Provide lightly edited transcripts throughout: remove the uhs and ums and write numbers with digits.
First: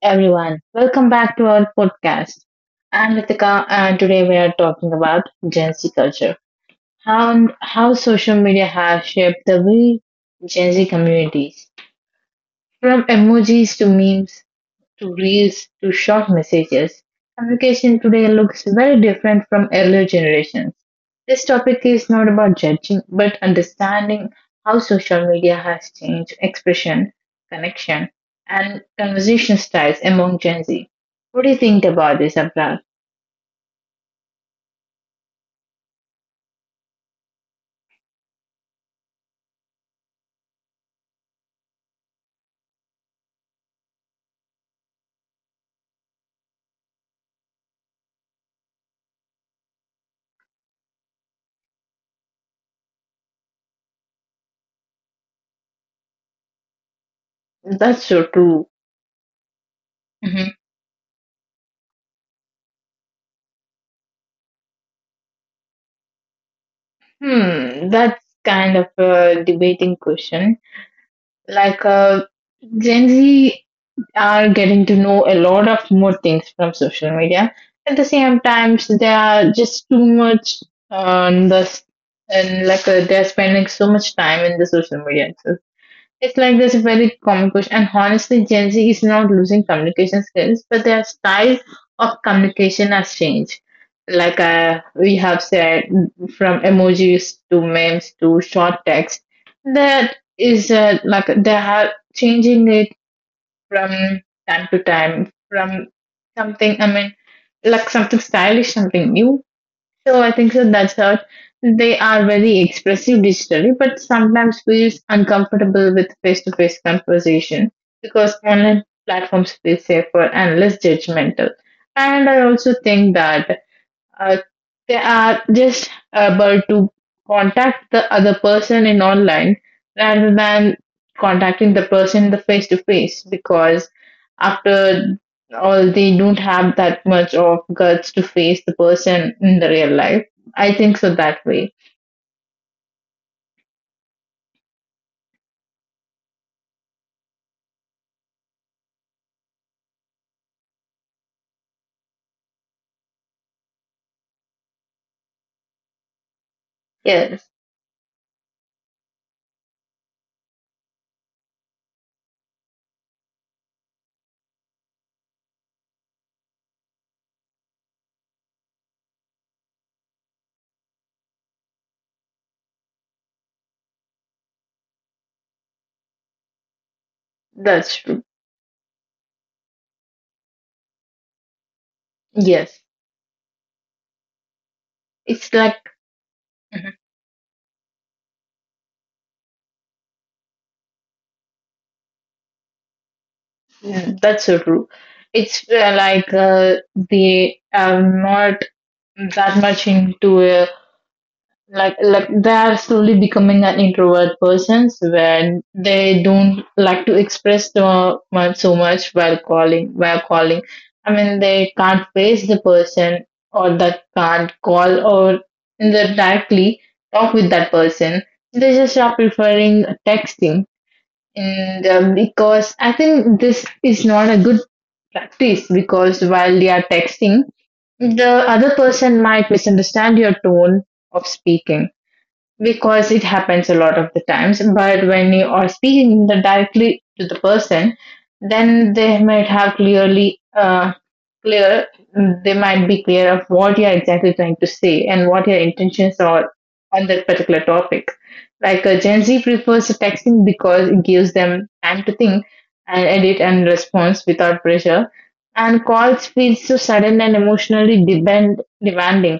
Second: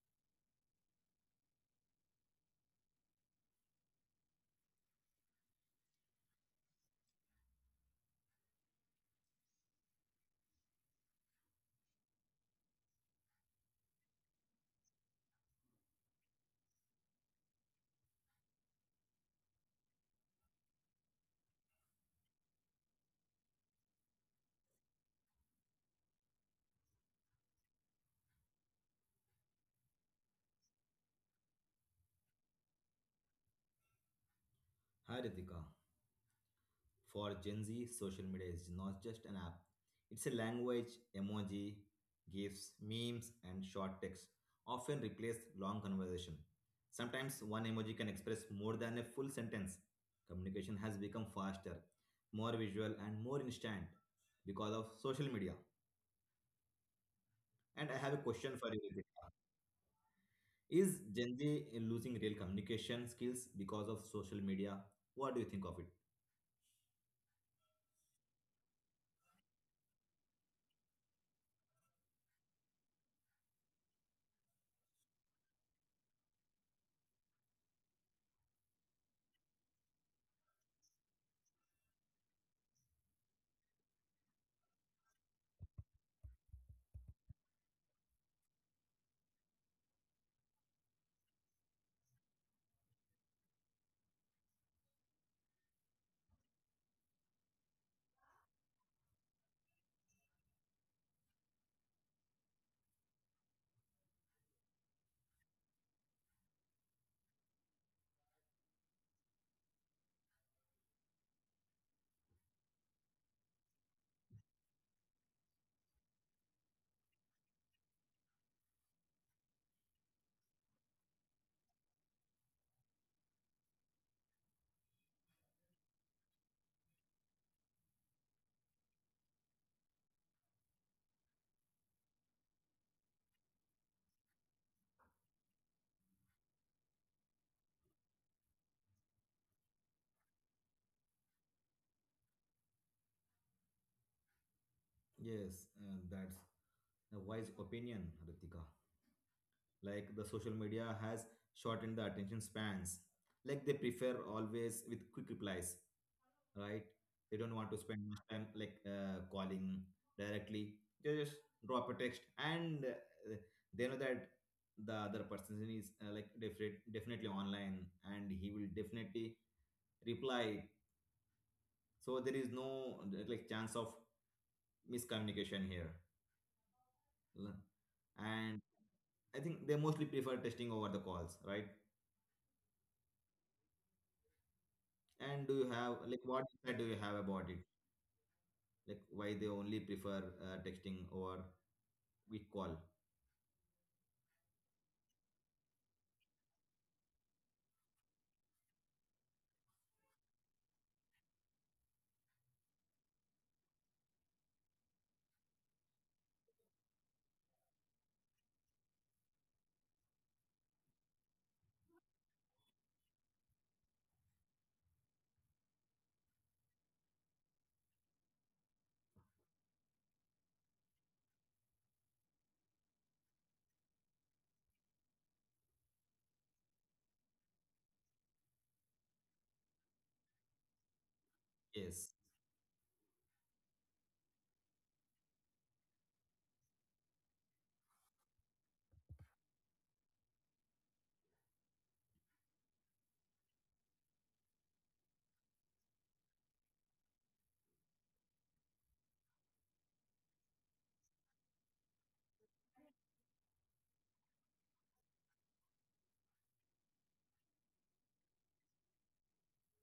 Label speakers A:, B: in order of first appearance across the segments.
A: everyone. Welcome back to our podcast. I'm Ritika, and today we are talking about Gen Z culture, how social media has shaped the way Gen Z communities, from emojis to memes to reels to short messages, communication today looks very different from earlier generations. This topic is not about judging, but understanding how social media has changed expression, connection, and conversation styles among Gen Z. What do you think about this, Abra?
B: Hi Ritika. For Gen Z, social media is not just an app. It's a language, emoji, GIFs, memes, and short text, often replace long conversation. Sometimes one emoji can express more than a full sentence. Communication has become faster, more visual, and more instant because of social media. And I have a
A: That's so
B: question for you,
A: true.
B: Ritika.
A: Mhm.
B: Is Gen Z losing real communication skills because of social media? What do you think of it?
A: That's kind of a debating question. Like, uh, Gen Z are getting to know a lot of more things from social media. At the same time, so they are just too much on the s- and they're spending so much time in the social media itself. It's like there's a very common question, and honestly, Gen Z is not losing communication skills, but their style of communication has changed. We have said, from emojis to memes to short text, that is like they are changing it from time to time from something, like something stylish, something new. So I think so that's how they are very expressive digitally, but sometimes feels uncomfortable with face-to-face conversation because online platforms feel safer and less judgmental. And I also think that uh, they are just able to contact the other person in online rather than contacting the person in the face to face, because after all they don't have that much of guts to face the person in the real life. I think so that way.
B: Yes, that's a wise opinion, Ritika. Like the social media has shortened the attention spans. Like they prefer always with quick replies, right? They don't want
A: Yes.
B: to spend much time like calling directly. They just drop a text, and they know that the other person is like definitely online, and he will definitely reply. So there is no like chance of miscommunication here.
A: That's true.
B: And I think they mostly prefer testing over the calls, right?
A: Yes.
B: And do you
A: It's
B: have
A: like.
B: like what insight do you have
A: Mhm.
B: about it? Like why they only prefer texting over quick call?
A: That's so true. It's they are not that much into uh, they are slowly becoming an introvert persons where they don't like to express the much so much while calling. I mean they can't face the person or that can't call or they directly talk with that person. They just are preferring texting. And because I think this is not a good practice, because while they are texting the other person might misunderstand your tone of
B: Yes,
A: speaking, because it happens a lot of the times. But when you are speaking directly to the person, then they might have clearly clear they might be clear of what you're exactly trying to say and what your intentions are on that particular topic. Gen Z prefers texting because it gives them time to think and edit and response without pressure. And calls feel so sudden and demanding.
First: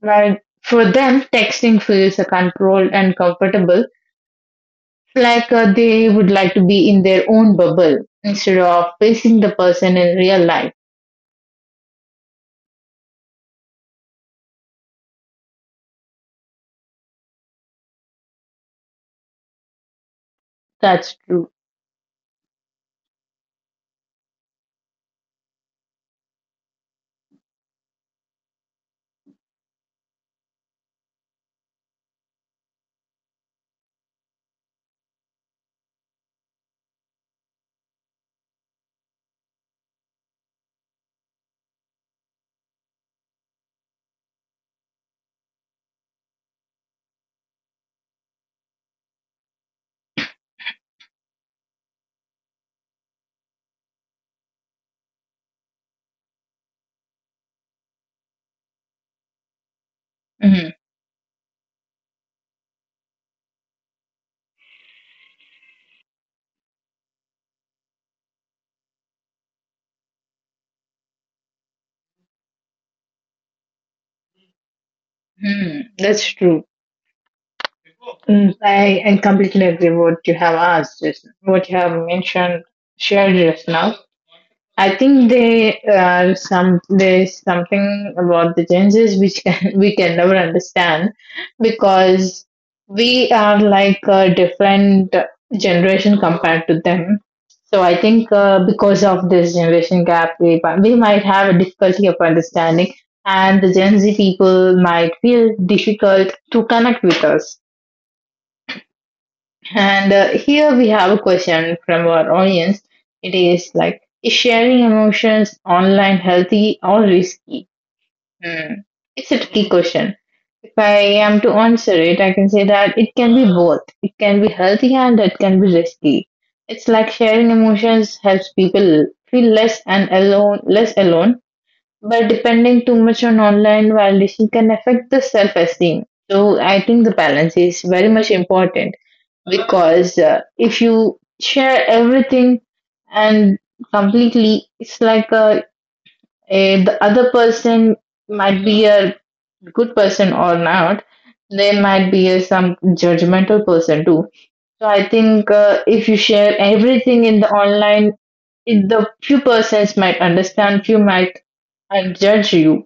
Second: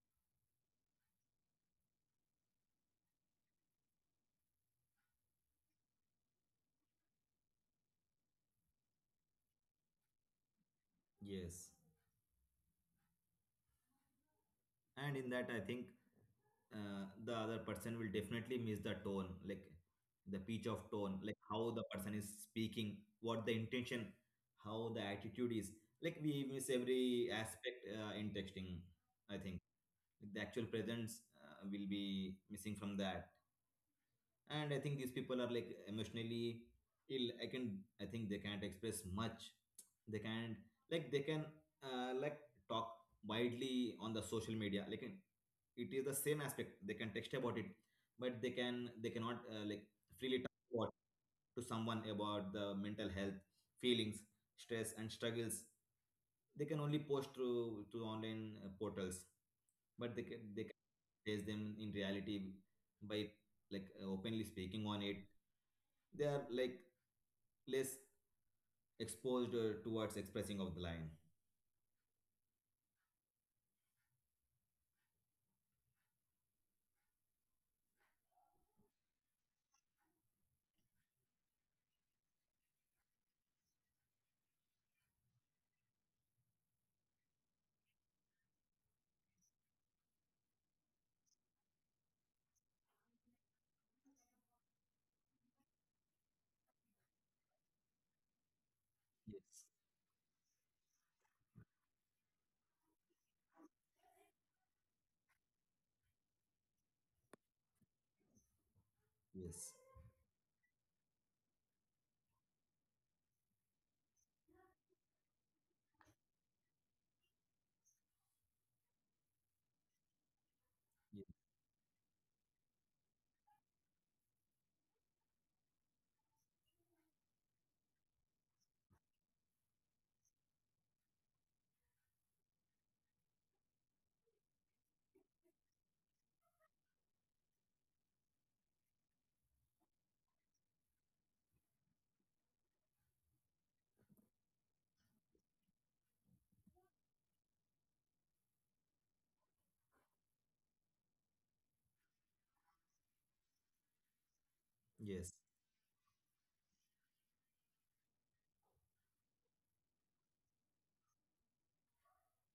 A: While for them, texting feels controlled and comfortable, they would like to be in their own bubble instead of facing the person in real life.
B: yes. And in that, I think the other person will definitely miss the tone, like the pitch of
A: That's
B: tone, like
A: true.
B: how the person is speaking, what the intention, how the attitude is. Like we miss every aspect in texting, I think. Like, the actual presence will be missing from that. And I think these people are like emotionally ill, I think they can't express much, they can't, like they can, like talk widely on the social media. Like it is the same aspect, they can text about it, but they cannot, like freely talk about to someone about the mental health, feelings, stress and struggles. They can only post through online portals, but they can,
A: Mm-hmm.
B: they face them in reality by like openly speaking on it. They are like less exposed towards expressing of the line.
A: Mm, that's true. Mm, I completely agree what you have asked, just what you have mentioned, shared just now. I think they are some there's something about the changes which can, we can never understand, because we are like a different generation compared to them. So I think because of this generation
B: Yes.
A: gap, we might have a difficulty of understanding, and the Gen Z people might feel difficult to connect with us. And
B: Yes.
A: here we have a question from our audience. It is like, is sharing emotions online healthy or risky? Hmm. It's a tricky question. If I am to
B: Yes.
A: answer it, I can say that it can be both. It can be healthy and it can be risky. It's like sharing emotions helps people feel less and alone, less alone, but depending too much on online validation can affect the self esteem. So I think the balance is very much important, because if you share everything and completely, it's like the other person might be a good person or not. They might be a, some judgmental person too. So I think
B: Yes,
A: if you share everything in the online, it, the few persons might understand, few might judge you.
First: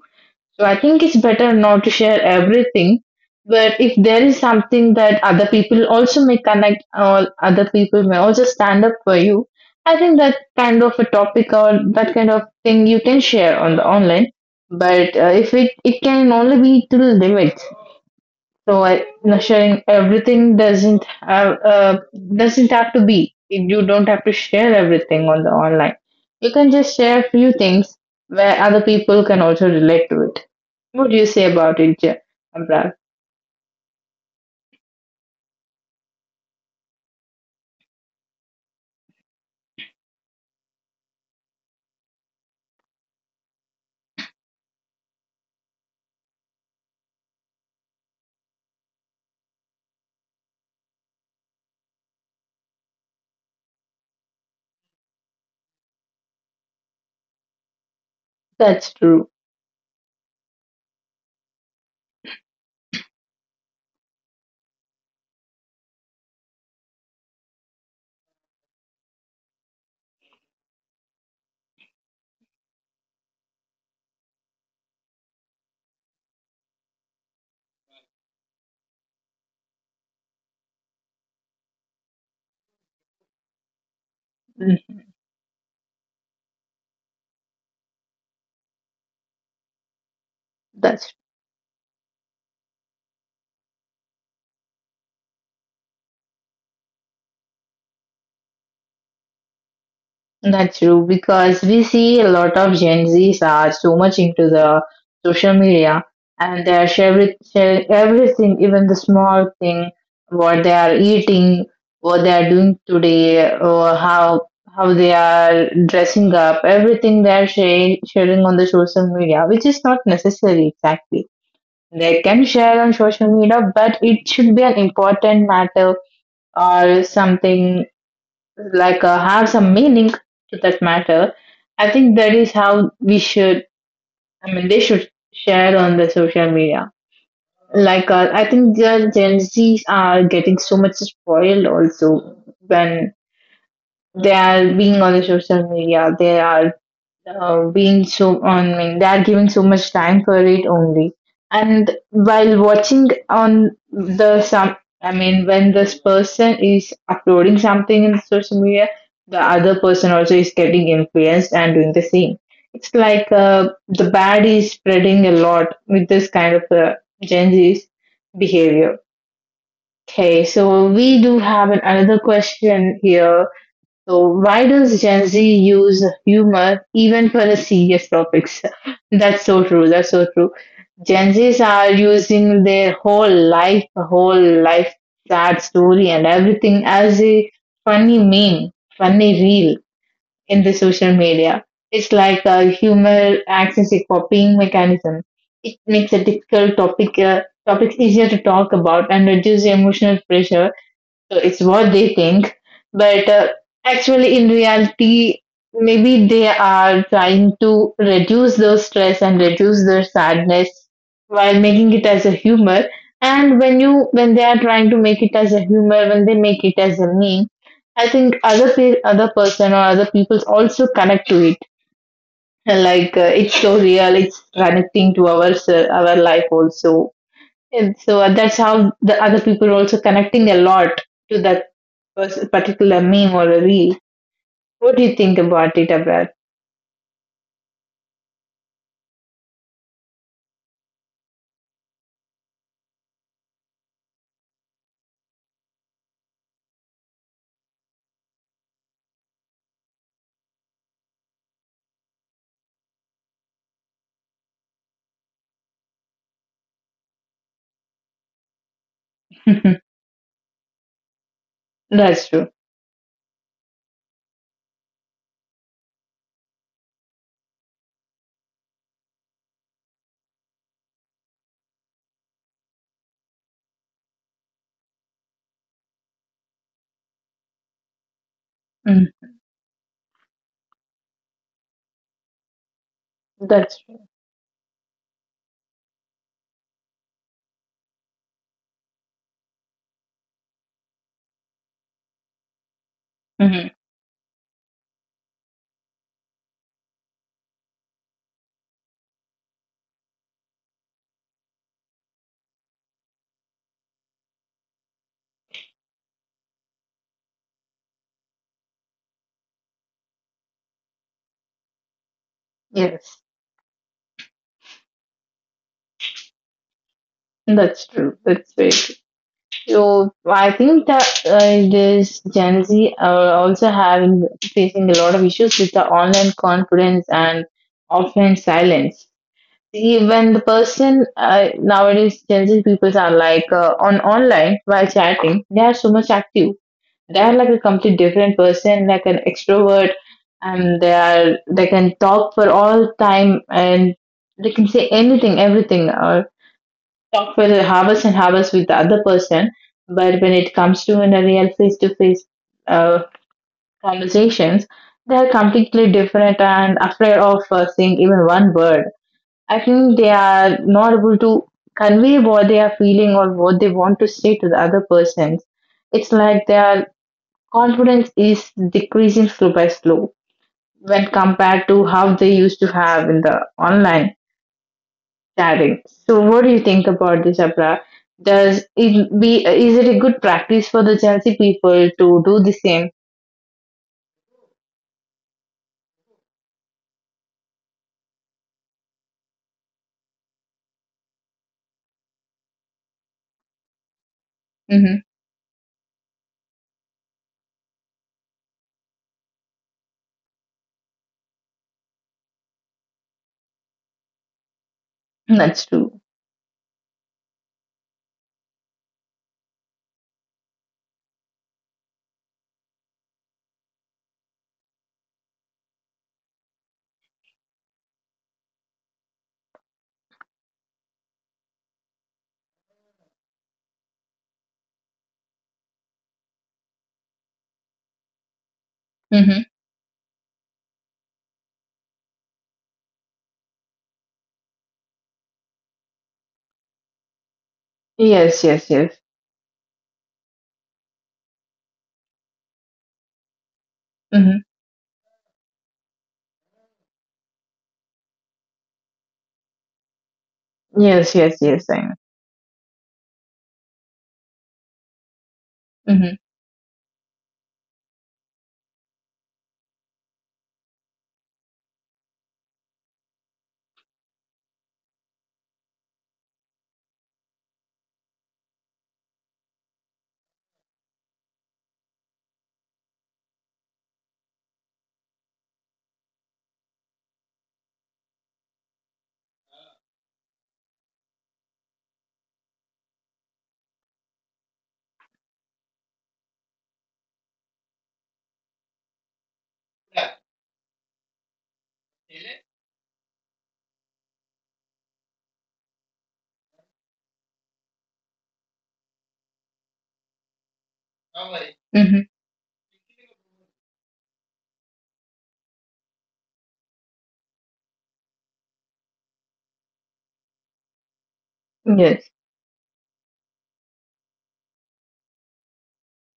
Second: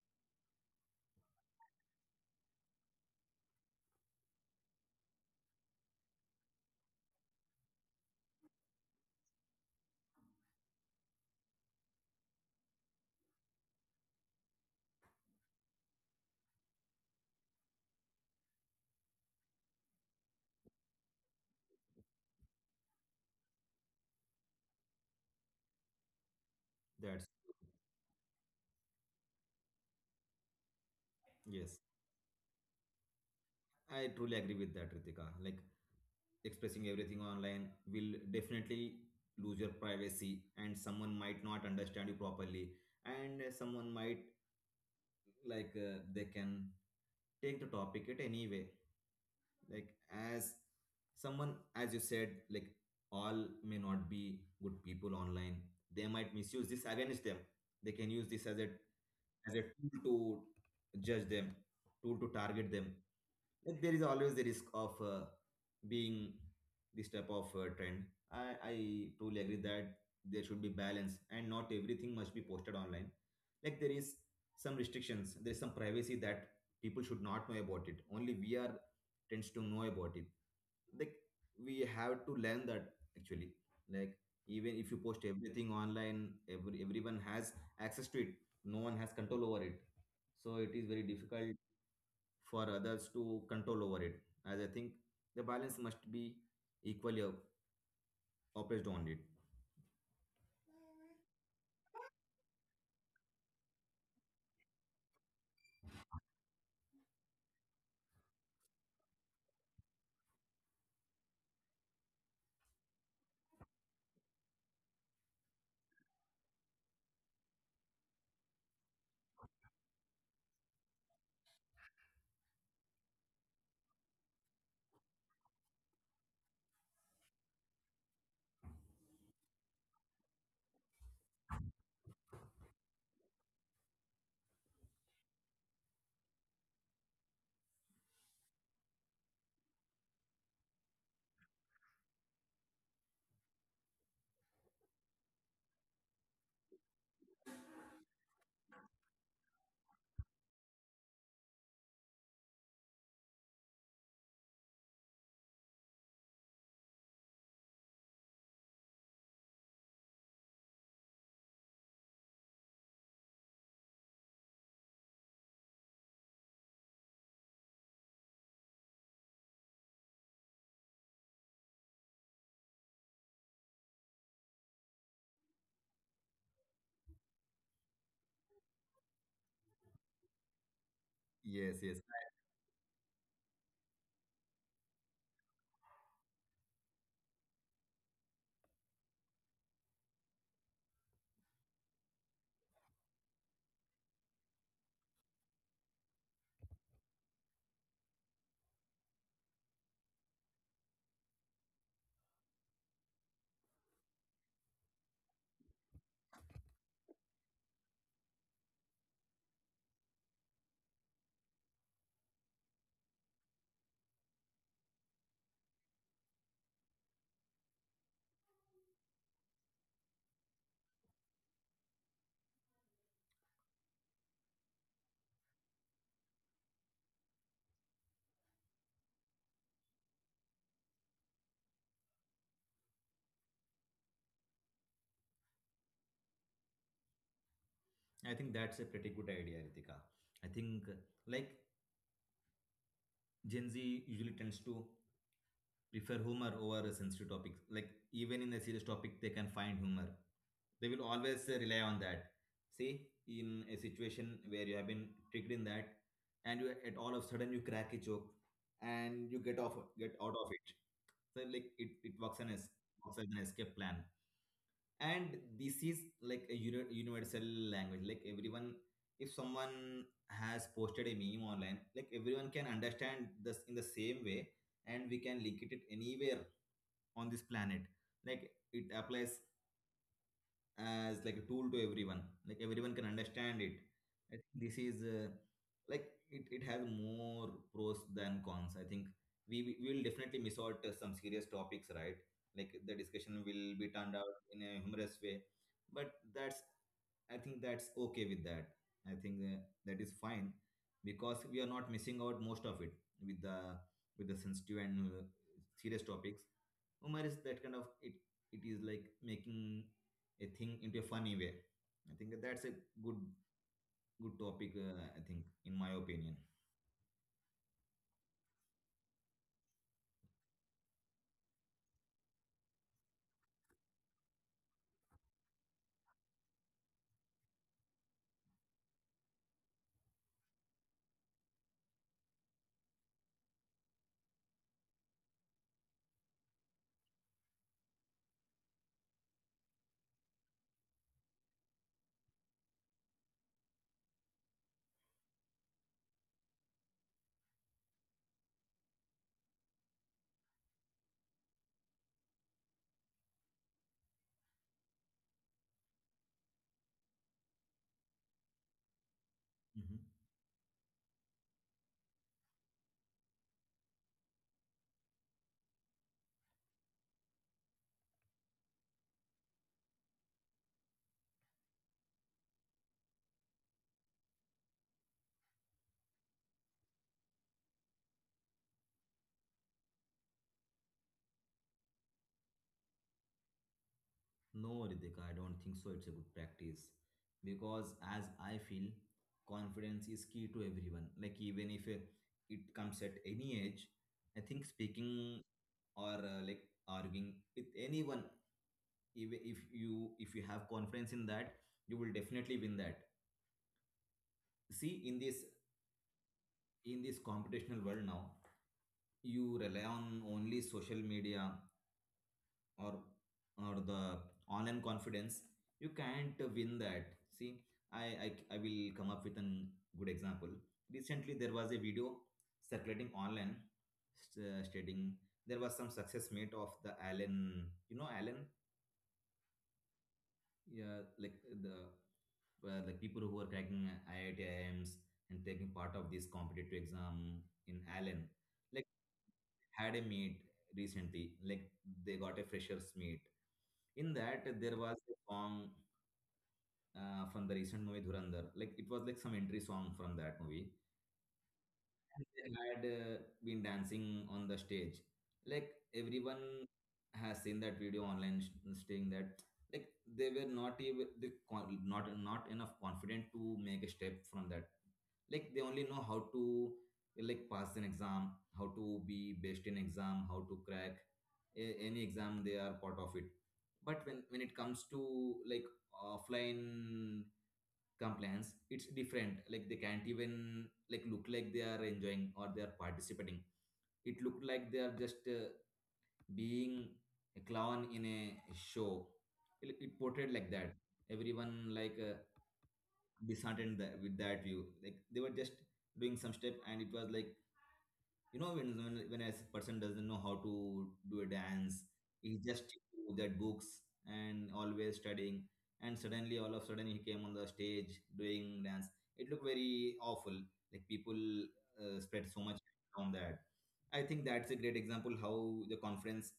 A: So I think it's better not to share everything, but if there is something that other people also may connect or other people may also stand up for you, I think that kind of a topic or that kind of thing you can share on the online. But if it can only be to the limit. So I, sharing everything doesn't have to be. You don't have to share everything on the online. You can just share
B: that's
A: a few things where other people can also relate to it. What do you say
B: yes.
A: about it, Abrar?
B: I truly agree with that, Ritika. Like expressing everything online will definitely lose your privacy, and someone might not understand you properly, and someone might, like they can take the topic at any way, like as someone as you said, like all may not be good people online, they might misuse this against them, they can use this as a,
A: That's true.
B: as a tool to judge them, tool to target them. Like there is always the risk of being this type of trend. I i truly agree that there should be balance and not everything must be posted online. Like there is some restrictions, there's some privacy that people should not know about, it only we are tends to know about it. Like we have to learn that actually, like even if you
A: Mm,
B: post everything online, everyone has access to it, no one has control over it, so it is very
A: That's
B: difficult for others to control over it. As I think the balance must be equally oppressed on it.
A: That's true because we see a lot of Gen Zs are so much into the social media, and they are sharing everything, even the small thing, what they are eating, what they are doing today, or how they are dressing up. Everything they are sharing on the social media, which is not necessary exactly. They can share on social media, but it should be an important matter or something have some meaning to that matter. I think that is how we should, I mean they should share on the social media. I think the Gen Z's are getting so much spoiled also, when they are being on the social media they are being so on, I mean, they are giving so much time for it only. And while watching on the some, I mean when this person is uploading something in social media, the other person also is getting influenced and doing the same. It's like the bad is spreading a lot with this kind of Gen Z's behavior. Okay, so we do have another question here. So, why does Gen Z use humor even for the serious topics? That's so true. That's so true. Gen
B: Yes,
A: Zs
B: yes.
A: are using their whole life, sad story, and everything as a funny meme, funny reel in the social media. It's like a humor acts as a copying mechanism. It makes a difficult topic topics easier to talk about and reduce emotional pressure, so it's what they think. But actually, in reality, maybe they are trying to reduce their stress and reduce their sadness while making it as a humor. And when they are trying to make it as a humor, when they make it as a meme, I think other person or other people also connect to it. It's so real, it's connecting to our life also. And so that's how the other people are also connecting a lot to that particular meme or a reel. What do you think about it, about?
B: I think that's a pretty good idea, Ritika. I think like Gen Z usually tends to prefer humor over a sensitive topic. Like even in a serious topic, they can find humor. They will always rely on that. See, in a situation where you have been tricked in that, and you at all of a sudden you crack a joke, and you get out of it. So like it works
A: That's
B: an
A: true.
B: works as an escape plan. And this is like a universal language, like everyone, if someone has posted a meme online, like everyone can understand this in the same way, and we can link it anywhere on this planet. Like it
A: Mm,
B: applies as like a tool to everyone, like everyone can understand it.
A: that's true.
B: I think this is like it has more pros than cons. I think we will definitely miss out some serious topics, right? Like the discussion will
A: Mhm.
B: be turned out in a humorous way, but that's, I think that's okay with that. I think that is fine because we are not missing out most of it, with the, with the sensitive and serious topics. Humor is that kind of it, it is like making a thing into a funny way. I think that's a good,
A: Yes,
B: good topic. I think, in my opinion.
A: that's true. That's very true. So I think that this Gen Z are also having facing a lot of issues with the online confidence and offline silence. See, when the person nowadays Gen Z people are like on online while chatting, they are so much active. They are like a complete different person, like an extrovert, and they can talk for all time, and they can say anything, everything, or talk for hours and hours with the other person. But when it comes to in a real face to face conversations, they are completely different and afraid of saying even one word. I think they
B: Hmm.
A: are not able to convey what they are feeling or what they want to say to the other person. It's like their confidence is decreasing slow by slow, when compared to how they used to have in the online chatting. So, what do you think about this, Abra? Does it be is it a good practice for the Gen Z people to do the same?
B: No, Ritika, I don't think so. It's a good practice because, as I feel, confidence is key to everyone. Like even if it comes at any age, I think
A: Mm-hmm.
B: speaking or like arguing with anyone, even if you have confidence in that, you will definitely win that. See, in this,
A: That's true.
B: in this computational world now, you rely on only social media or or the online confidence, you can't win that. See, I, I will come up with an good example. Recently there was a video circulating online, stating there was some success mate of the Allen, you know Allen.
A: Mm-hmm.
B: Yeah, like the, like people who are cracking IIT IMs and taking part of this competitive exam in Allen.
A: Yes, yes,
B: Like,
A: yes.
B: had a meet recently, like they got a freshers meet. In
A: Mm-hmm.
B: that, there was a song from the recent movie Dhurandhar. Like it was like some entry song from that movie,
A: Yes, yes, yes. I know.
B: and I had been dancing on the stage. Like
A: Mm-hmm.
B: everyone has seen that video online, saying that like they were not even the not, not enough confident to make a step from that. Like they only know how to like pass an exam, how to be best in exam, how to crack any exam. They are part of it. But when it comes to like offline compliance, it's different. Like they can't even like look like they are enjoying or they are participating. It looked like they are just being a clown in a show. It portrayed like that, everyone like disheartened that, with that view. Like they were just doing some step, and it was like, you know when when a person doesn't know how to do a dance, he just do that books and always studying, and suddenly all of a sudden he came on the stage doing dance. It looked very awful. Like people
A: Mm-hmm.
B: spread so much on that. I think that's a great example how the conference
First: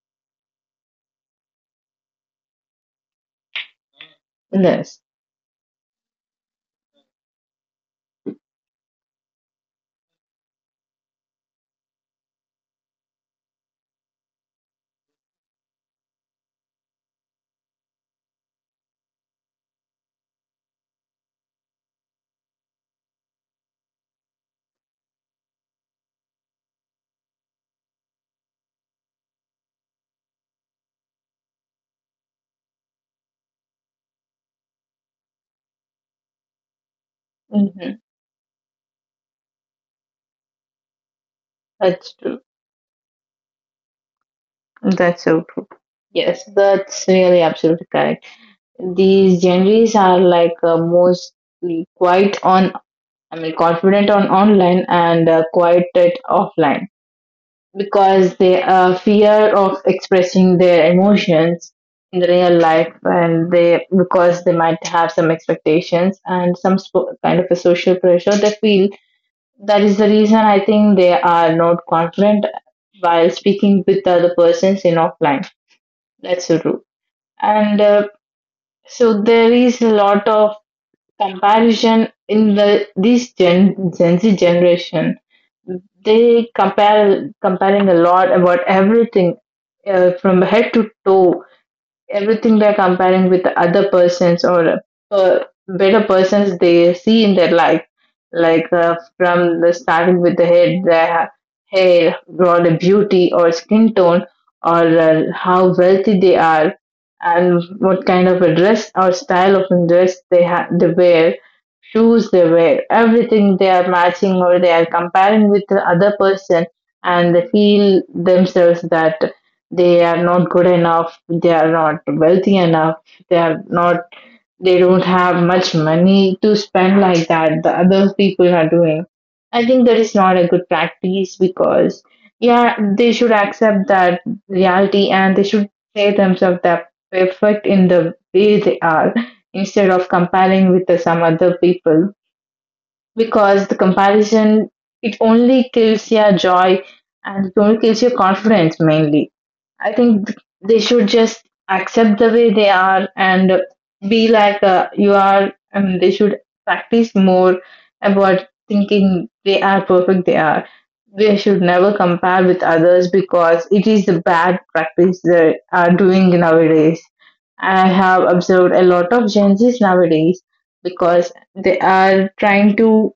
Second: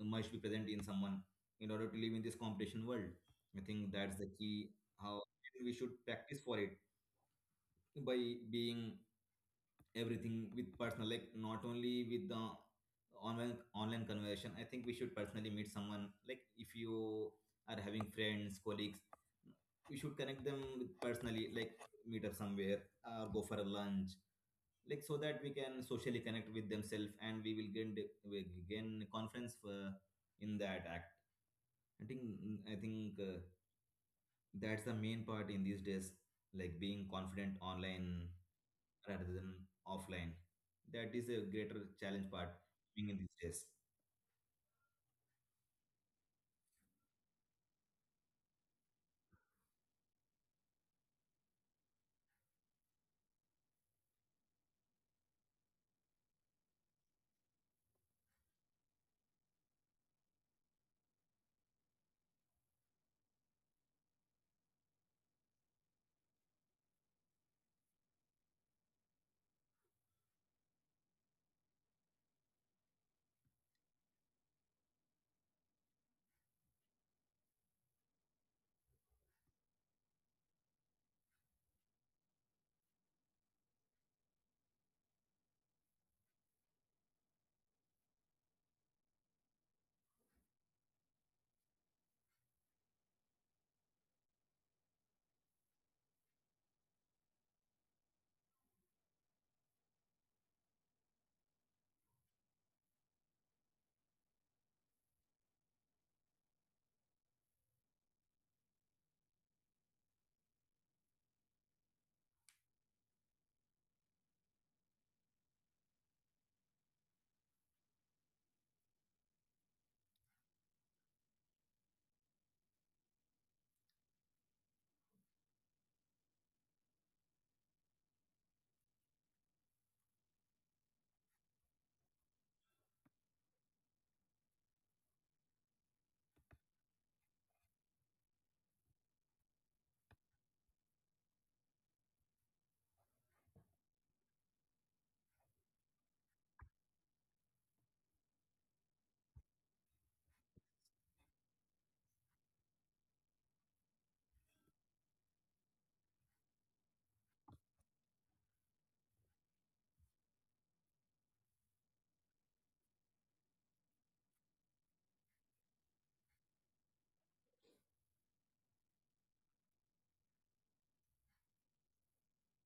B: must be present in someone in order to live in this competition world. I think that's the key,
A: Yes,
B: how we should practice for it by being everything with personal, like not only with the online conversation. I think we should personally meet someone, like if you are having friends, colleagues, we should connect them with personally, like meet up somewhere, or go for a lunch, like so that we can socially connect with themselves, and we gain conference for in that act. I think i think that's the main part in these days, like being confident
A: yes.
B: online rather than offline, that is a greater challenge
A: That's
B: part,
A: true.
B: being in these days.
A: That's so true. Yes, that's really absolutely correct. These Gen Zs are like mostly quite on, I mean, confident on online and quite at offline, because they are fear of expressing their emotions in the real life, and they because they might have some expectations and kind of a social pressure they feel. That is the reason I think they are not confident while speaking with other persons in offline. That's so true. And so there is a lot of comparison in Gen Z generation. They compare comparing a lot about everything from head to toe, everything they're comparing with the other persons, or uh, better persons they see in their life, like from the starting with the head, their hair or the beauty or skin tone, or how wealthy they are, and what kind of a dress or style of dress they have they wear, shoes they wear, everything they are matching or they are comparing with the other person. And they feel themselves that they are not good enough, they are not wealthy enough, they are not, they don't have much money to spend like that the other people are doing. I think that is not a good practice because, yeah, they should accept that reality, and they should say themselves that perfect in the way they are instead of comparing with the some other people. Because the comparison, it only kills your joy and it only kills your confidence, mainly. I think they should just accept the way they are and be like, you are. And they should practice more about thinking they are perfect. They are. They should never compare with others because it is the bad practice they are doing nowadays. I have observed a lot of Gen Zs nowadays because they are trying to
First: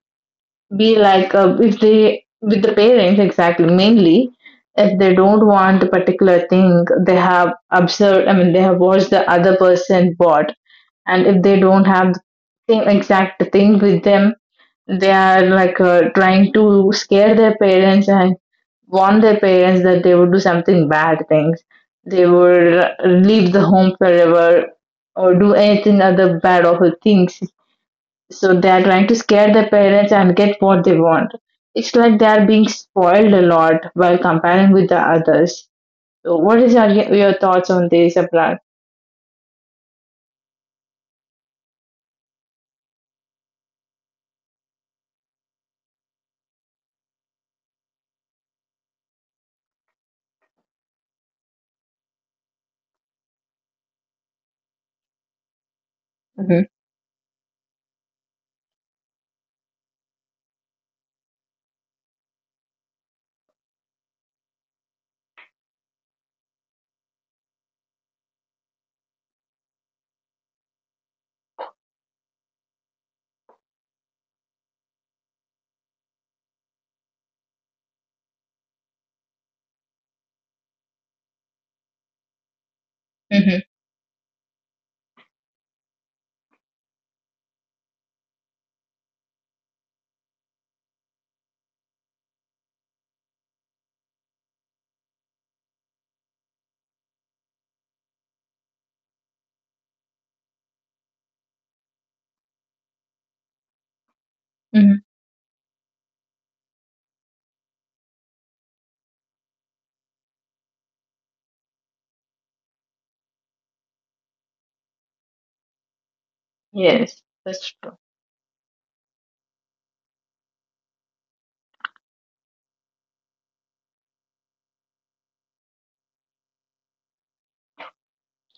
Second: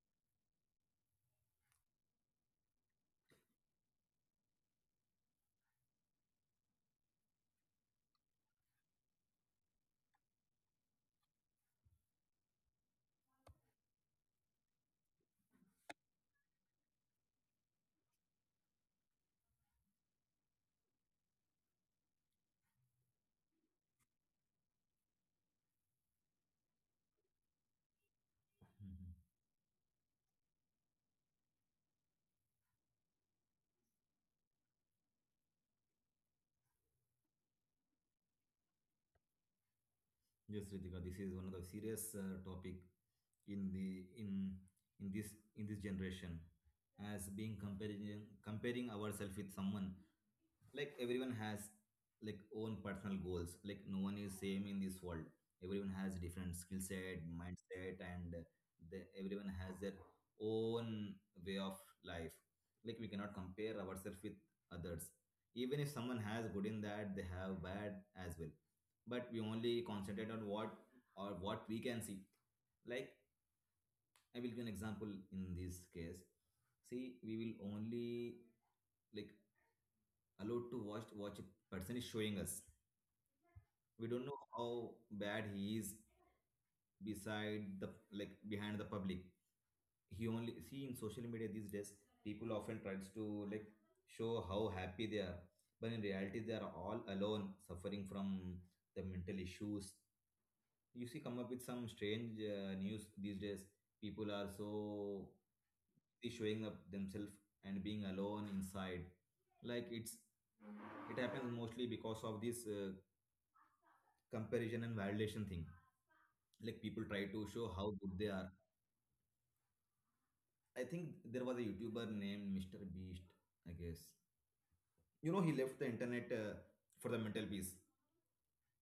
A: be like, if they with the parents exactly mainly, if they don't want the particular thing they have observed, I mean they have watched the other person bought, and if they don't have the same exact thing with them, they are like, trying to scare their parents and warn their parents that they would do something bad things, they would leave the home forever, or do anything other bad awful things. So they are trying to
B: Mhm.
A: scare their parents and get what they want. It's like they are being spoiled a lot while comparing with the others. So what is your thoughts on this, Abrar?
B: Yes, Ritika, this is one of the serious topic in the, in in this in this generation, as being comparing ourselves with someone. Like everyone has like own personal goals, like no one is same in this world, everyone has different
A: Mm-hmm.
B: skill set, mindset, and the, everyone has their own way of life. Like we cannot compare ourselves with others, even if someone has good in that, they have bad as well, but we only concentrate on what, or what we can see. Like I will give an example in this case. See, we will only like allowed to watch what a person is showing us.
A: Mm-hmm.
B: We don't know how bad he is beside the, like behind the public. He only see in social media these days, people often tries to like show how happy they are, but in reality they are all alone suffering from the mental issues. You see, come up with some strange news these days. People are so,
A: Hmm.
B: they showing up themselves and being alone inside. Like it's, it happens mostly because of this comparison and validation thing. Like people try to
A: Yes,
B: show how
A: that's
B: good they
A: true.
B: are. I think there was a YouTuber named Mr. Beast, I guess. You know, he left the internet for the mental peace.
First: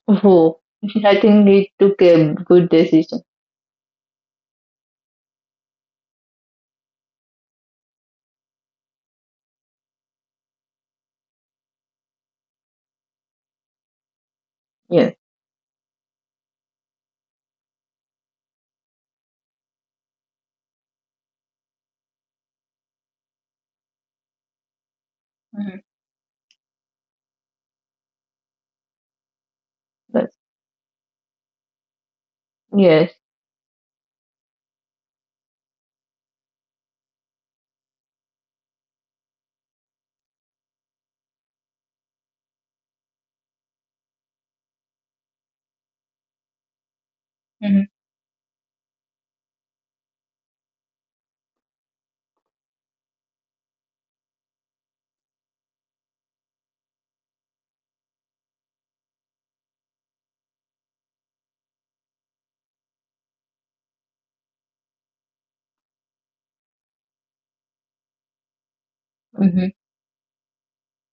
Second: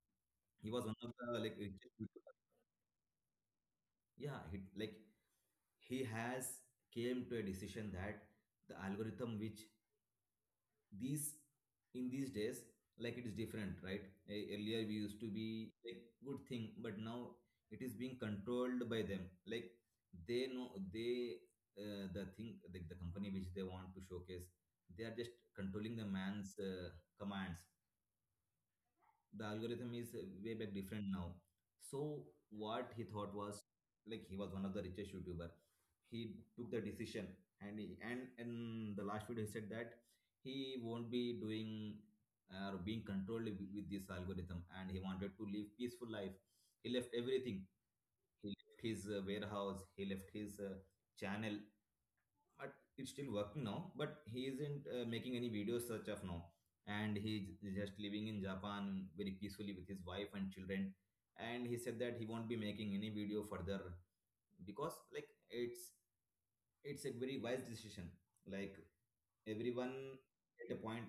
A: Oh,
B: He was one of
A: I
B: the
A: think
B: like
A: they
B: richest
A: took a
B: YouTuber.
A: good decision.
B: Yeah, he, like he has came to a decision that the algorithm which these, in these days, like it is different, right? Earlier we
A: Yes.
B: used to be like good thing, but now it is being controlled by them. Like they know they, the thing the company which they want to showcase, they are just
A: Hmm.
B: controlling the man's commands. The algorithm is
A: That's,
B: way back different now. So what he
A: yes.
B: thought was, like, he was one of the richest YouTuber. He took the decision and in the last video he said that he won't be doing or being controlled with this algorithm, and he wanted to live peaceful life. He left everything.
A: Mm-hmm.
B: He left his warehouse. He left his channel, but it's still working now, but he isn't making any videos such of now, and he's just living in Japan very peacefully with his wife and children. And he said that he won't be making any video further because like it's a very wise decision. Like
A: Hmm.
B: everyone at a point,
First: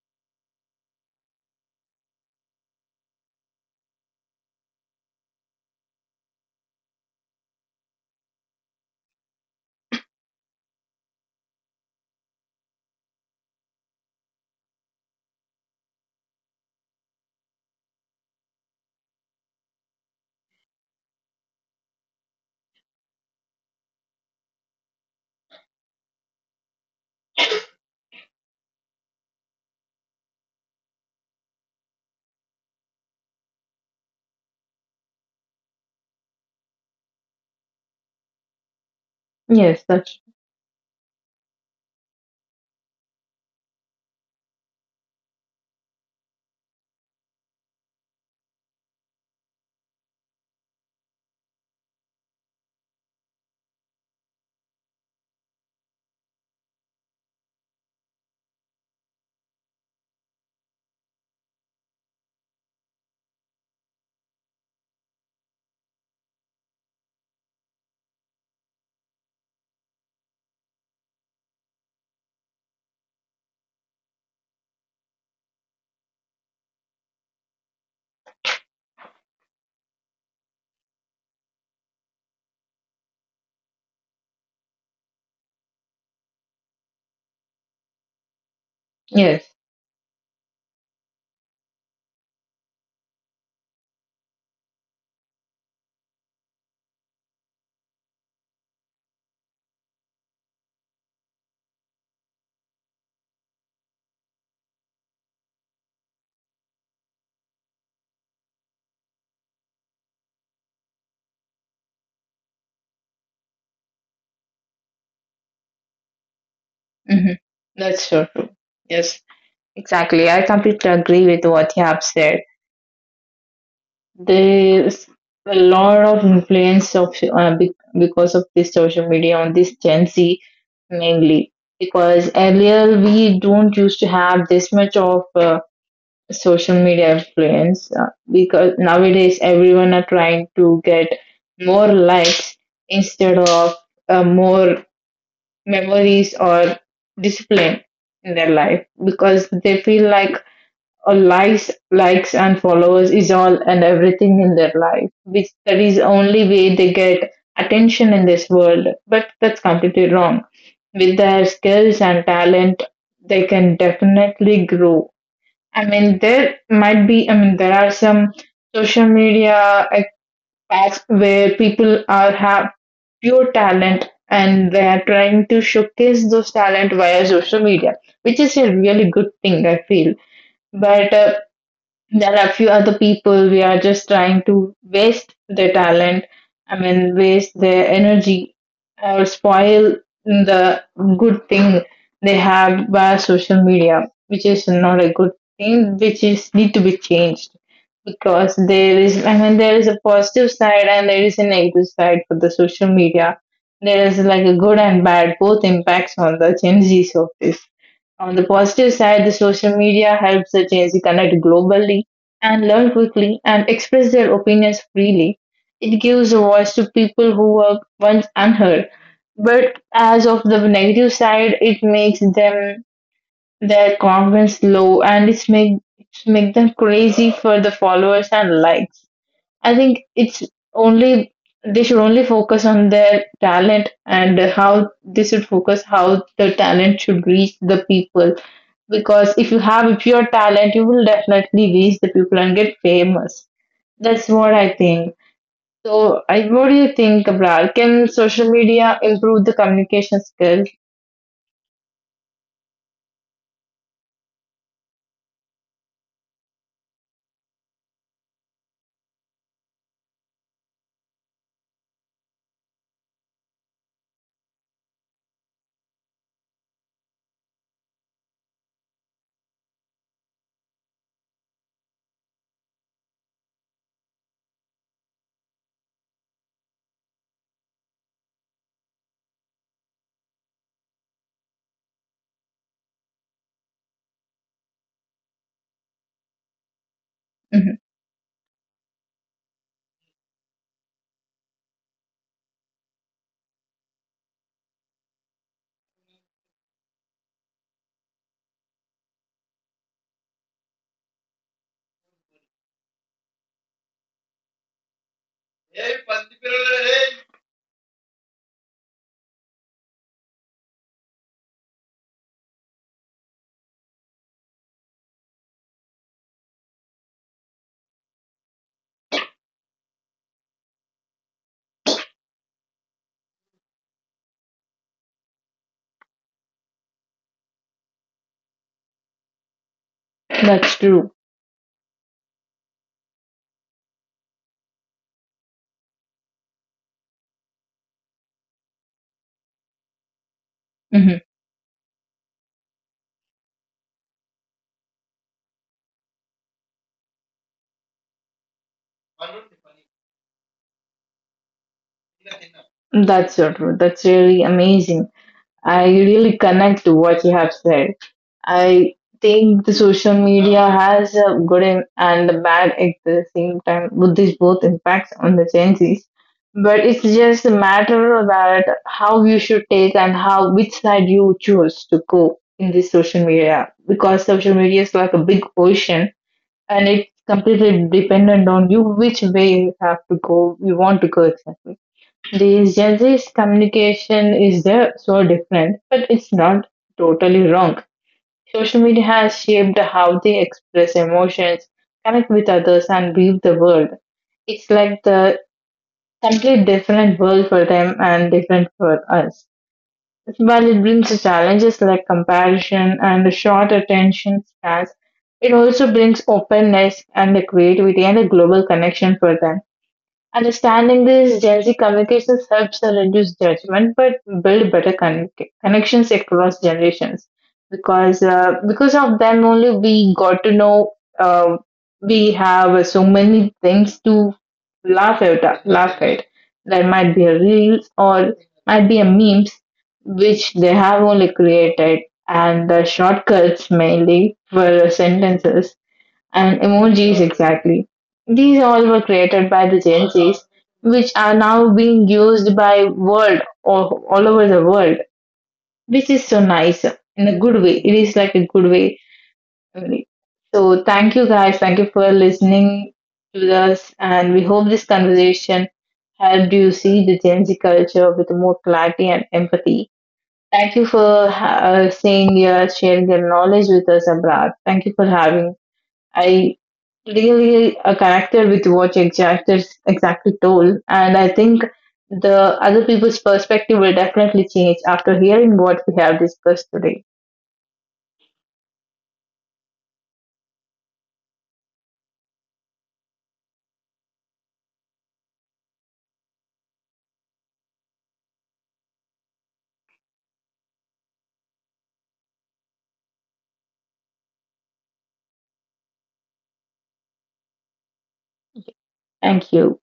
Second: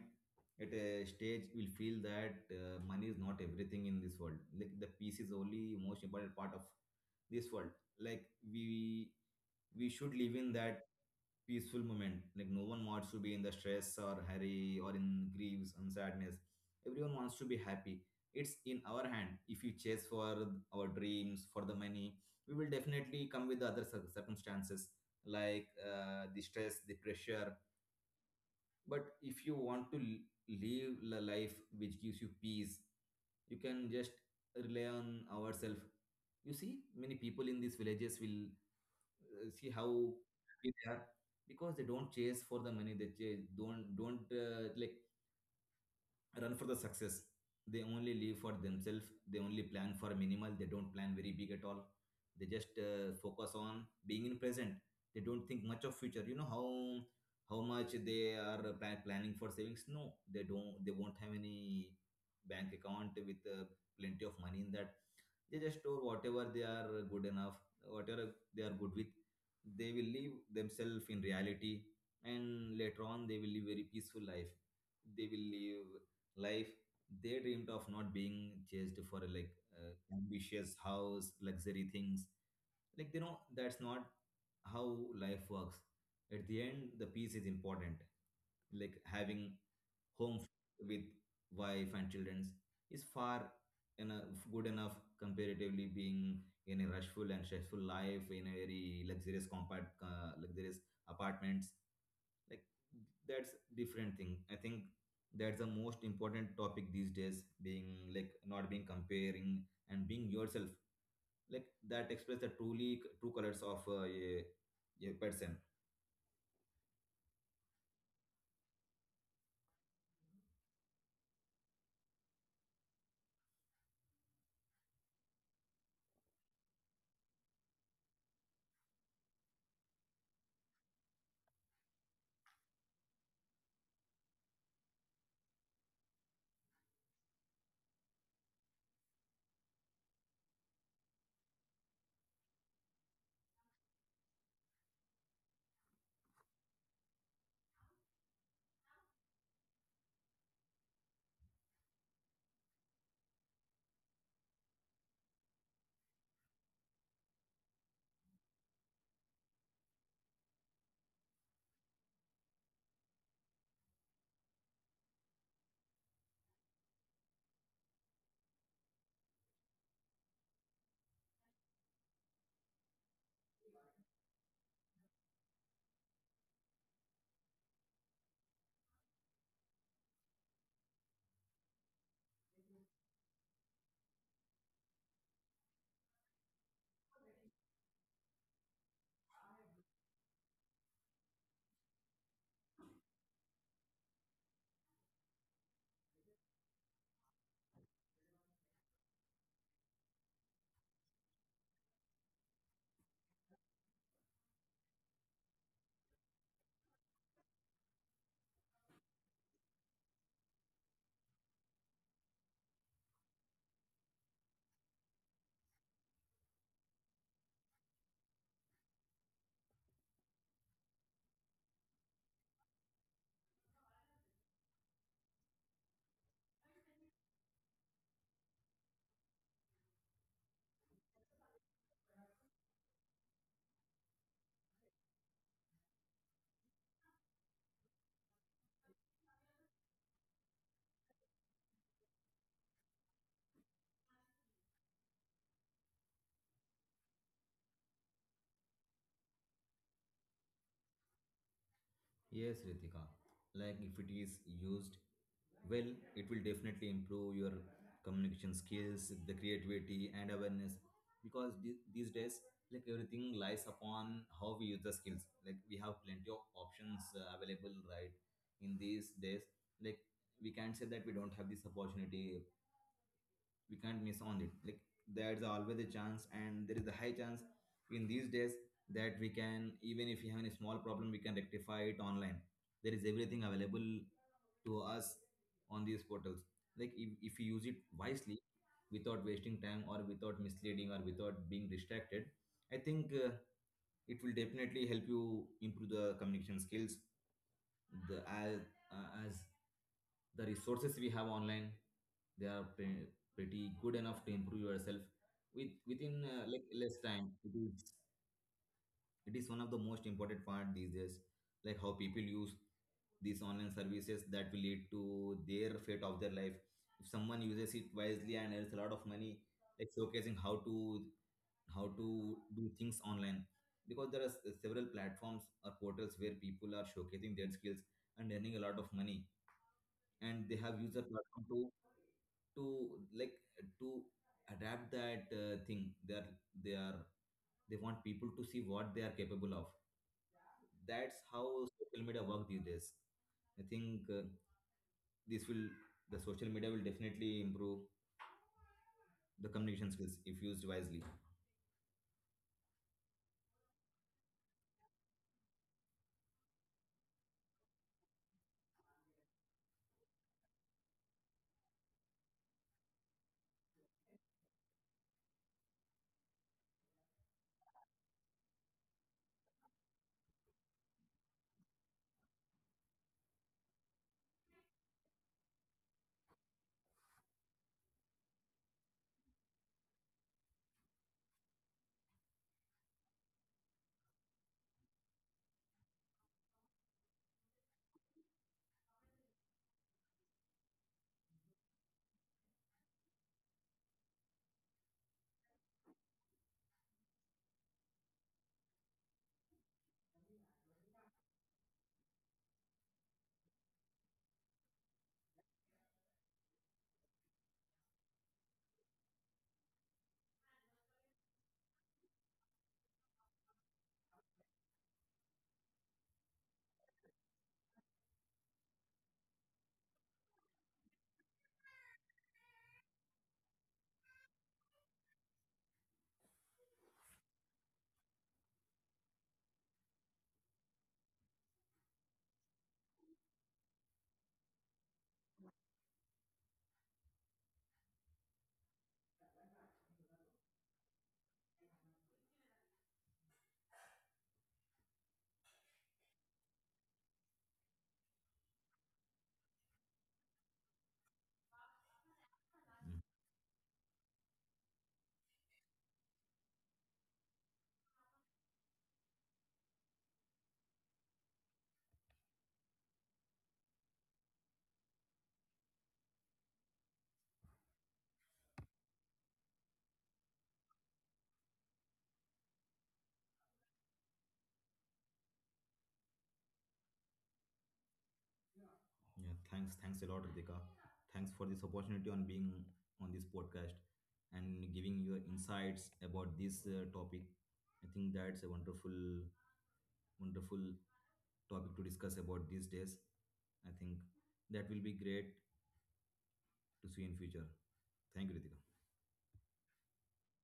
B: at a stage will feel that money is not everything in this world. Like the peace is only most important part of this world. Like we we should live in that peaceful moment. Like no one wants to be in the stress or hurry or in griefs and sadness. Everyone wants to be happy. It's in our hand. If you chase for our dreams, for the money, we will definitely come with the other circumstances, like the stress, the pressure, but if you want to live a life which gives you peace, you can just rely on ourselves. You see many people in these villages will see
A: Yes,
B: how
A: that's
B: happy they are, because they don't chase for the money, they chase don't like run for the success. They only live for themselves. They only plan for minimal. They don't plan very big at all. They just focus on being in present. They don't think much of future. You know how much they are planning for savings. No, they don't. They won't have any bank account with plenty of money in that. They just store whatever they are good enough, whatever they are good with. They will live themselves in reality, and later on they will live very peaceful life. They will live life they dreamed of, not being chased for, like, ambitious house, luxury things. Like they know that's not how life works. At the end, the peace is important, like having
A: yes.
B: home with wife and children is far enough, good enough, comparatively being in a rushful and stressful life in a very luxurious compact luxurious apartments. Like that's different thing, I think. That's the most important topic these days, being like not being comparing and being yourself. Like that express the truly true colors of a person.
A: Hmm. That's so true. Yes, exactly. I completely agree with what you have said. There's a lot of influence of because of this social media on this Gen Z, mainly, because earlier we don't used to have this much of social media influence, because nowadays everyone are trying to get more likes instead of more memories or discipline in their life, because they feel like, or likes, and followers is all and everything in their life, which that is only way they get attention in this world, but that's completely wrong. With their skills and talent they can definitely grow. I mean there are some social media accounts where people are have pure talent and they are trying to showcase those talent via social media, which is a really good thing I feel. But there are a few other people we are just trying to waste their talent, I mean, waste their energy, or spoil the good thing they have via social media, which is not a good thing, which is need to be changed. Because there is, I mean, there is a positive side and there is a negative side for the social media. There is like a good and bad, both impacts on the Gen Z surface. On the positive side, the social media helps the Gen Z connect globally and learn quickly and express their opinions freely. It gives a voice to people who were once unheard. But as of the negative side, it makes them their confidence low, and it's make, it's make them crazy for the followers and likes. I think it's only, they should only focus on their talent and how they should focus how the talent should reach the people. Because if you have a pure talent, you will definitely reach the people and get famous. That's what I think. So, I, what do you think, Abrar? Can social media improve the communication skills?
B: Yes, Ritika. Like if it is used well, it will definitely improve your communication skills, the creativity and awareness. Because these days, like everything lies upon how we use the skills. Like we have plenty of options available, right? In these days, like we can't say that we don't have this opportunity, we can't miss on it. Like there's always a chance, and there is a high chance in these days that we can, even if we have any small problem, we can rectify it online. There is everything available to us on these portals. Like if you use it
A: Mhm.
B: wisely, without wasting time or without misleading or without being distracted, I think it will definitely help you improve the communication skills. The as the resources we have online, they are pretty good enough to improve yourself with within like less time. It is one of the most important part these days, like how people use these online services that will lead to their fate of their life. If someone uses it wisely and earns a lot of money, like showcasing how to do things online, because there are several platforms or portals where people are showcasing their skills and earning a lot of money, and they
A: That's
B: have
A: true.
B: user platform to like to adapt that thing. They are they are they want people to see what they are capable of.
A: Hmm.
B: That's how social media work these days. I think this will, the social media will definitely improve the communication skills if used wisely.
A: That's so true. That's really amazing. I really connect to what you have said. I think the social media has a good in- and a bad at the same time, with these both impacts on the Gen Zs. But it's just a matter about how you should take and how which side you choose to go in this social media, because social media is like a big ocean, and it's completely dependent on you which way you have to go, you want to go. These Gen Z's communication is there so different, but it's not totally wrong. Social media has shaped how they express emotions, connect with others, and view the world. It's like the complete different world for them and different for us. While it brings challenges like comparison and the short attention spans, it also brings openness and the creativity and a global connection for them. Understanding this Gen Z communications helps us reduce judgment, but build better connections across generations. Because of them only, we got to know, uh, we have so many things to laugh at. Laugh at. There might be a reels or might be a memes which they have only created, and the shortcuts mainly for sentences and emojis exactly. These all were created by the Gen Zs, which are now being used by world, or all over the world, which is so nice in a good way. It is like a good way only. So thank you guys. Thank you for
B: Mm.
A: listening to us, and we hope this conversation helped you see the Gen Z culture with more clarity and empathy. Thank you for sharing your knowledge with us, Abrat. Thank you for having I really connected with what you exactly, exactly told, and I think the other people's perspective will definitely change after hearing what we have discussed today.
B: Yeah, thanks. Thanks a lot, Ritika. Thanks for this opportunity on being on this podcast and giving your insights about this topic. I think that's a wonderful, wonderful topic to discuss about these days. I think that will be great to see in future. Thank you, Ritika.
A: Thank you.